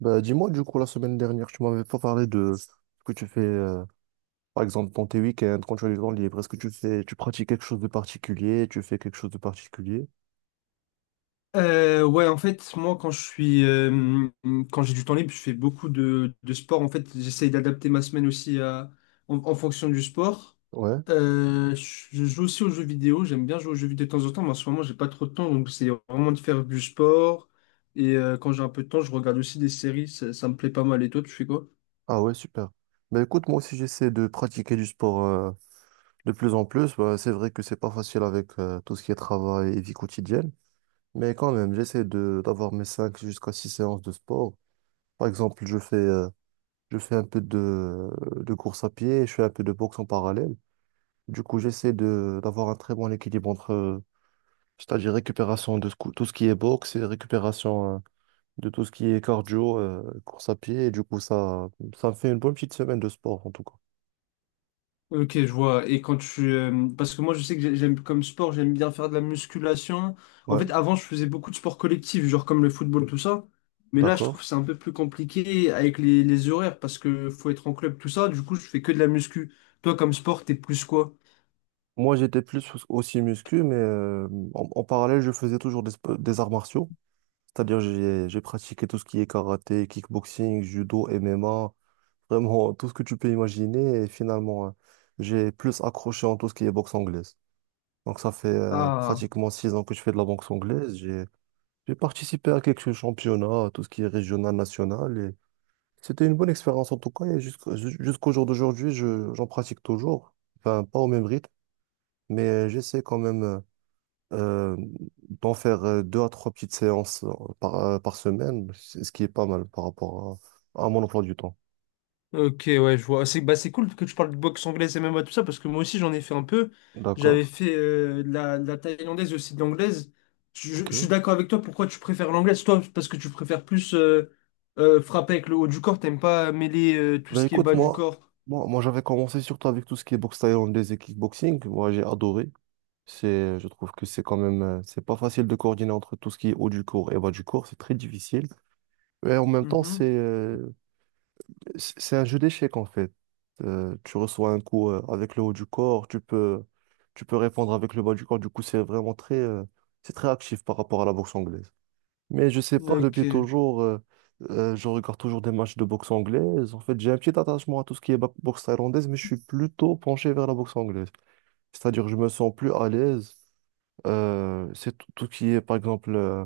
Bah, dis-moi, du coup, la semaine dernière, tu m'avais pas parlé de ce que tu fais, par exemple, dans tes week-ends, quand tu as du temps libre. Est-ce que tu fais, tu pratiques quelque chose de particulier? Tu fais quelque chose de particulier? Ouais, en fait, moi, quand je suis, quand j'ai du temps libre, je fais beaucoup de sport. En fait, j'essaye d'adapter ma semaine aussi à, en fonction du sport. Ouais. Je joue aussi aux jeux vidéo. J'aime bien jouer aux jeux vidéo de temps en temps, mais en ce moment, j'ai pas trop de temps, donc c'est vraiment de faire du sport. Et quand j'ai un peu de temps, je regarde aussi des séries. Ça me plaît pas mal. Et toi, tu fais quoi? Ah ouais, super. Bah, écoute, moi aussi, j'essaie de pratiquer du sport, de plus en plus. Bah, c'est vrai que c'est pas facile avec, tout ce qui est travail et vie quotidienne. Mais quand même, j'essaie d'avoir mes 5 jusqu'à 6 séances de sport. Par exemple, je fais un peu de course à pied, je fais un peu de boxe en parallèle. Du coup, j'essaie de d'avoir un très bon équilibre entre, c'est-à-dire récupération tout ce qui est boxe et récupération de tout ce qui est cardio, course à pied. Et du coup, ça me fait une bonne petite semaine de sport, en tout cas. Ok, je vois. Et quand tu... parce que moi, je sais que j'aime comme sport, j'aime bien faire de la musculation. En Ouais, fait, avant, je faisais beaucoup de sports collectifs, genre comme le football, tout ça. Mais là, je trouve que d'accord. c'est un peu plus compliqué avec les horaires parce que faut être en club, tout ça. Du coup, je fais que de la muscu. Toi, comme sport, t'es plus quoi? Moi, j'étais plus aussi muscu, mais en parallèle, je faisais toujours des arts martiaux. C'est-à-dire, j'ai pratiqué tout ce qui est karaté, kickboxing, judo, MMA, vraiment tout ce que tu peux imaginer. Et finalement, j'ai plus accroché en tout ce qui est boxe anglaise. Donc ça fait Ah. pratiquement 6 ans que je fais de la boxe anglaise. J'ai participé à quelques championnats, tout ce qui est régional, national. Et c'était une bonne expérience en tout cas. Et jusqu'au jour d'aujourd'hui, j'en pratique toujours. Enfin, pas au même rythme, mais j'essaie quand même euh, d'en faire deux à trois petites séances par semaine, ce qui est pas mal par rapport à mon emploi du temps. Ok, ouais, je vois. C'est bah, c'est cool que tu parles de boxe anglaise et même MMA, tout ça, parce que moi aussi j'en ai fait un peu. J'avais D'accord. fait de la thaïlandaise et aussi de l'anglaise. Je, je- Ok. je suis d'accord avec toi, pourquoi tu préfères l'anglaise? Toi, parce que tu préfères plus frapper avec le haut du corps, t'aimes pas mêler tout Ben ce qui est écoute, bas du moi, corps. moi, moi j'avais commencé surtout avec tout ce qui est boxe thaïlandaise et kickboxing. Moi, j'ai adoré. Je trouve que c'est quand même, c'est pas facile de coordonner entre tout ce qui est haut du cours et bas du cours, c'est très difficile. Et en même temps, Mhm. c'est un jeu d'échecs en fait. Tu reçois un coup avec le haut du corps, tu peux répondre avec le bas du corps. Du coup, c'est vraiment très, c'est très actif par rapport à la boxe anglaise. Mais je sais pas, Ok. depuis toujours, je regarde toujours des matchs de boxe anglaise. En fait, j'ai un petit attachement à tout ce qui est boxe thaïlandaise, mais je suis plutôt penché vers la boxe anglaise. C'est-à-dire, je me sens plus à l'aise. C'est tout, tout ce qui est, par exemple,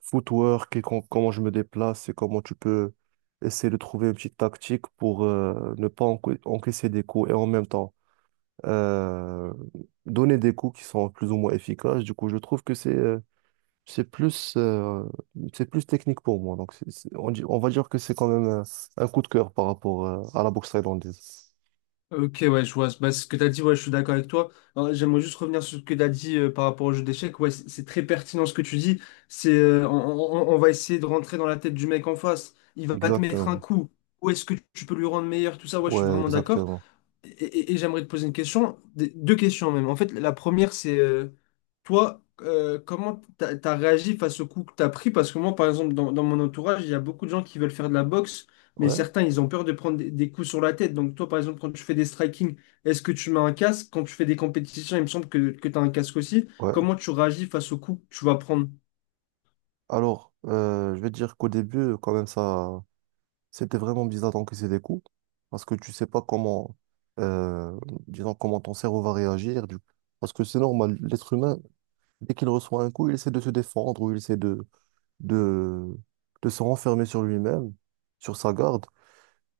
footwork et comment je me déplace et comment tu peux essayer de trouver une petite tactique pour ne pas encaisser des coups et en même temps euh, donner des coups qui sont plus ou moins efficaces. Du coup, je trouve que c'est plus, euh, c'est plus technique pour moi. Donc, on va dire que c'est quand même un coup de cœur par rapport à la boxe thaïlandaise. Ok, ouais, je vois. Bah, ce que tu as dit, ouais, je suis d'accord avec toi. Alors, j'aimerais juste revenir sur ce que tu as dit par rapport au jeu d'échecs. Ouais, c'est très pertinent ce que tu dis. C'est, on va essayer de rentrer dans la tête du mec en face. Il va te mettre un Exactement. coup. Où est-ce que tu peux lui rendre meilleur? Tout ça, ouais, je suis Ouais, vraiment d'accord. exactement. Et j'aimerais te poser une question, deux questions même. En fait, la première, c'est toi, comment t'as réagi face au coup que t'as pris? Parce que moi, par exemple, dans mon entourage, il y a beaucoup de gens qui veulent faire de la boxe, mais Ouais, certains, ils ont peur de prendre des coups sur la tête. Donc toi, par exemple, quand tu fais des striking, est-ce que tu mets un casque? Quand tu fais des compétitions, il me semble que tu as un casque aussi. ouais. Comment tu réagis face au coup que tu vas prendre? Alors, je vais dire qu'au début, quand même, ça, c'était vraiment bizarre d'encaisser des coups parce que tu sais pas comment, euh, disons, comment ton cerveau va réagir. Parce que c'est normal, l'être humain, dès qu'il reçoit un coup, il essaie de se défendre ou il essaie de, de se renfermer sur lui-même, sur sa garde.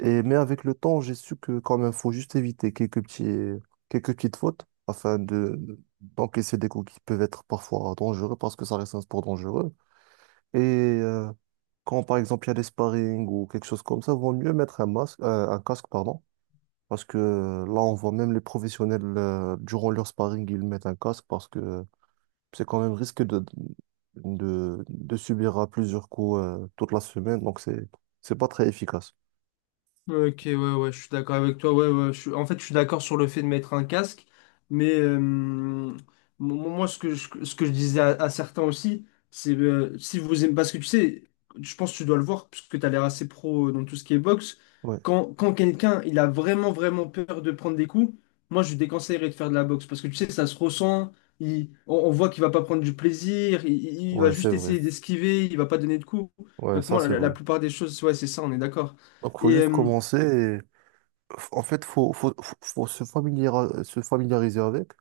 Mais avec le temps, j'ai su que quand même, faut juste éviter quelques petites fautes afin d'encaisser des coups qui peuvent être parfois dangereux parce que ça reste un sport dangereux. Et quand par exemple il y a des sparring ou quelque chose comme ça, vaut mieux mettre un masque, un casque, pardon, parce que là on voit même les professionnels durant leur sparring ils mettent un casque parce que c'est quand même risqué de subir à plusieurs coups toute la semaine, donc c'est pas très efficace. Ok, ouais, ouais, je suis d'accord avec toi. Ouais, ouais, je suis- En fait, je suis d'accord sur le fait de mettre un casque, mais moi, ce que ce que je disais à certains aussi, c'est si vous aimez, parce que tu sais, je pense que tu dois le voir, puisque tu as l'air assez pro dans tout ce qui est boxe. Ouais, Quand quelqu'un il a vraiment peur de prendre des coups, moi, je lui déconseillerais de faire de la boxe, parce que tu sais, ça se ressent, on voit qu'il va pas prendre du plaisir, il va ouais, c'est juste vrai. essayer d'esquiver, il va pas donner de coups. Ouais, Donc, ça moi, c'est la vrai. plupart des choses, ouais, c'est ça, on est d'accord. Donc faut Et, juste commencer et en fait faut se familiariser avec.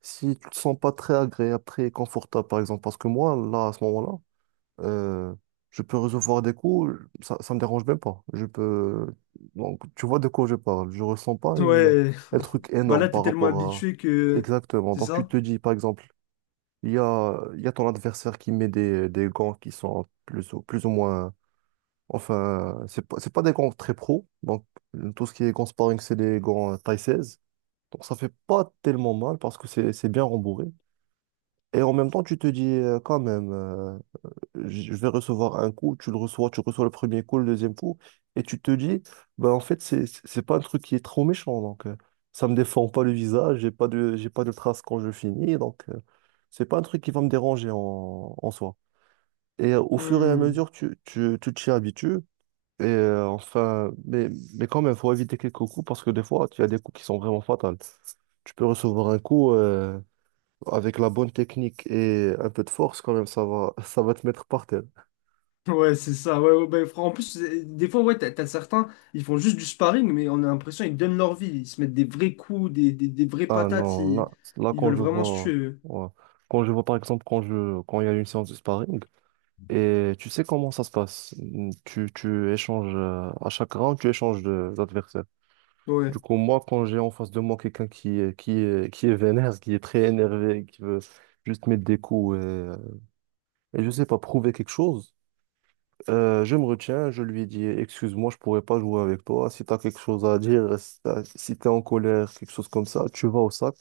Si tu te sens pas très agréable, très confortable par exemple, parce que moi là à ce moment-là, Euh, je peux recevoir des coups, ça me dérange même pas. Je peux. Donc, tu vois de quoi je parle. Je ressens pas ouais. un truc Bah énorme là, t'es par tellement rapport à. habitué que... Exactement. C'est Donc, tu ça? te dis, par exemple, il y a ton adversaire qui met des gants qui sont plus ou moins. Enfin, c'est pas des gants très pro. Donc, tout ce qui est gants sparring, c'est des gants taille 16. Donc, ça fait pas tellement mal parce que c'est bien rembourré. Et en même temps, tu te dis quand même, je vais recevoir un coup, tu le reçois, tu reçois le premier coup, le deuxième coup, et tu te dis, bah en fait, c'est pas un truc qui est trop méchant, donc ça me défend pas le visage, j'ai pas de traces quand je finis, donc c'est pas un truc qui va me déranger en soi. Et au fur et à Hmm. mesure, tu t'y habitues, et enfin, mais quand même, faut éviter quelques coups, parce que des fois, tu as des coups qui sont vraiment fatals. Tu peux recevoir un coup, avec la bonne technique et un peu de force, quand même, ça va, ça va te mettre par terre. Ouais, c'est ça. Ouais, ouais, bah, en plus, c'est- des fois, ouais, t'as certains, ils font juste du sparring, mais on a l'impression qu'ils donnent leur vie. Ils se mettent des vrais coups, des vraies Ah patates. non, là, Ils, là, ils quand veulent je vraiment se vois, tuer. Eux. ouais. Quand je vois par exemple quand il y a une séance de sparring et tu sais comment ça se passe. Tu échanges à chaque round, tu échanges d'adversaire. Du Ouais. coup, moi quand j'ai en face de moi quelqu'un qui est vénère, qui est très énervé, qui veut juste mettre des coups et je sais pas prouver quelque chose, je me retiens, je lui dis excuse-moi, je pourrais pas jouer avec toi. Si tu as quelque chose à dire, si tu es en colère, quelque chose comme ça, tu vas au sac.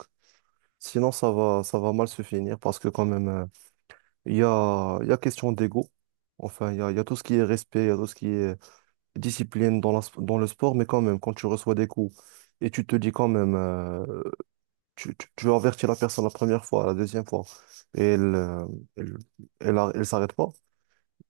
Sinon, ça va mal se finir parce que quand même, il y a question d'ego. Enfin, il y a tout ce qui est respect, il y a tout ce qui est discipline dans le sport, mais quand même, quand tu reçois des coups et tu te dis quand même, tu avertis la personne la première fois, la deuxième fois, et elle, elle s'arrête pas,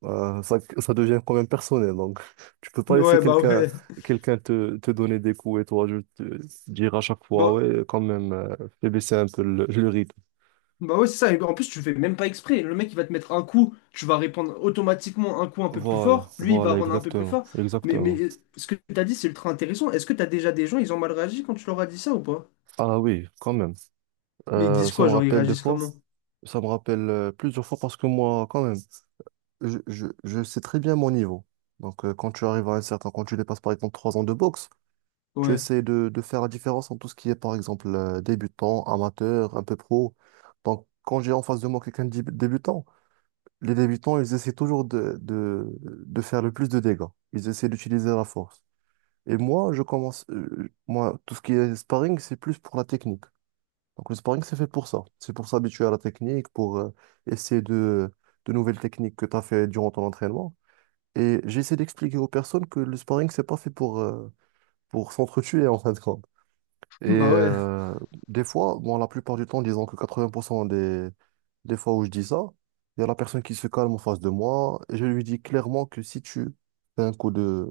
ça, ça devient quand même personnel. Donc, tu peux pas laisser Ouais, bah quelqu'un ouais. quelqu'un te donner des coups et toi, je te dire à chaque fois, Bah, ouais, quand même, fais baisser un peu le rythme. bah ouais, c'est ça. Et en plus, tu fais même pas exprès. Le mec, il va te mettre un coup, tu vas répondre automatiquement un coup un peu plus Voilà, fort. Lui, il va voilà, rendre un peu plus exactement, fort. Mais exactement. Ce que t'as dit, c'est ultra intéressant. Est-ce que t'as déjà des gens, ils ont mal réagi quand tu leur as dit ça ou pas? Ah oui, quand même. Mais ils Euh, disent ça quoi? me Genre, ils rappelle des réagissent fois, comment? ça me rappelle plusieurs fois parce que moi, quand même, je sais très bien mon niveau. Donc, quand tu arrives quand tu dépasses par exemple 3 ans de boxe, tu Ouais. essaies de faire la différence entre tout ce qui est par exemple débutant, amateur, un peu pro. Donc, quand j'ai en face de moi quelqu'un de débutant, les débutants, ils essaient toujours de faire le plus de dégâts. Ils essaient d'utiliser la force. Et moi, moi, tout ce qui est sparring, c'est plus pour la technique. Donc, le sparring, c'est fait pour ça. C'est pour s'habituer à la technique, pour essayer de nouvelles techniques que tu as fait durant ton entraînement. Et j'essaie d'expliquer aux personnes que le sparring, c'est pas fait pour s'entretuer, en fin de compte. Et Bah ouais. Des fois, bon, la plupart du temps, disons que 80% des fois où je dis ça, il y a la personne qui se calme en face de moi et je lui dis clairement que si tu fais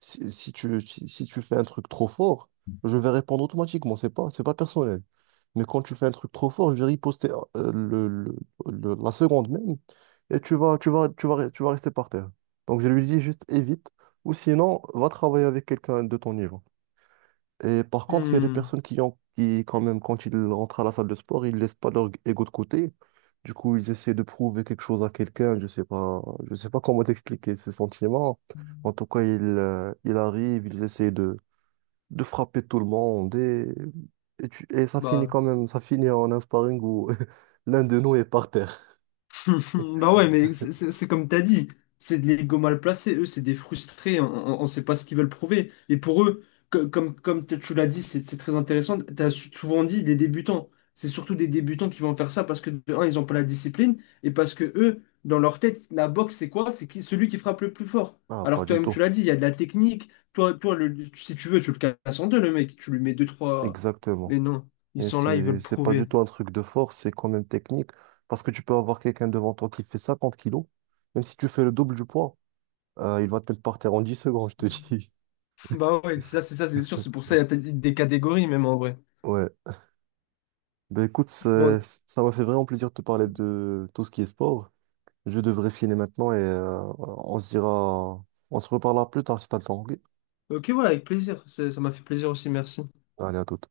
si, si tu fais un truc trop fort, je vais répondre automatiquement. C'est pas personnel. Mais quand tu fais un truc trop fort, je vais riposter euh, le, le- la seconde même et tu vas rester par terre. Donc je lui dis juste évite ou sinon va travailler avec quelqu'un de ton niveau. Et par contre, il y a des Hmm. personnes quand même, quand ils rentrent à la salle de sport, ils laissent pas leur ego de côté. Du coup, ils essaient de prouver quelque chose à quelqu'un. Je sais pas comment t'expliquer ce sentiment. En tout cas, ils arrivent, ils essaient de frapper tout le monde et ça finit Bah. quand même, ça finit en un sparring où l'un de nous est par terre. Bah ouais, mais c'est comme t'as dit, c'est des l'ego mal placés, eux, c'est des frustrés, on, ne sait pas ce qu'ils veulent prouver. Et pour eux, comme tu l'as dit, c'est très intéressant, souvent dit des débutants. C'est surtout des débutants qui vont faire ça parce que, de un, ils n'ont pas la discipline, et parce que eux, dans leur tête, la boxe, c'est quoi? C'est qui, celui qui frappe le plus fort. Ah, Alors pas que du toi-même, tu tout. l'as dit, il y a de la technique, toi, si tu veux, tu le casses en deux, le mec, tu lui mets deux, trois... Exactement. Mais non, ils Et sont là, ils c'est, veulent c'est pas du prouver. tout un truc de force, c'est quand même technique. Parce que tu peux avoir quelqu'un devant toi qui fait 50 kilos, même si tu fais le double du poids, il va te mettre par terre en 10 secondes, je te dis. Bah ouais, ça c'est sûr, c'est pour ça il y a des catégories même en vrai. Ouais. Ben écoute, Bon, ça m'a fait vraiment plaisir de te parler de tout ce qui est sport. Je devrais filer maintenant et on se reparlera plus tard si t'as le temps. Ok. ok ouais, avec plaisir, ça m'a fait plaisir aussi, merci. Allez, à toute.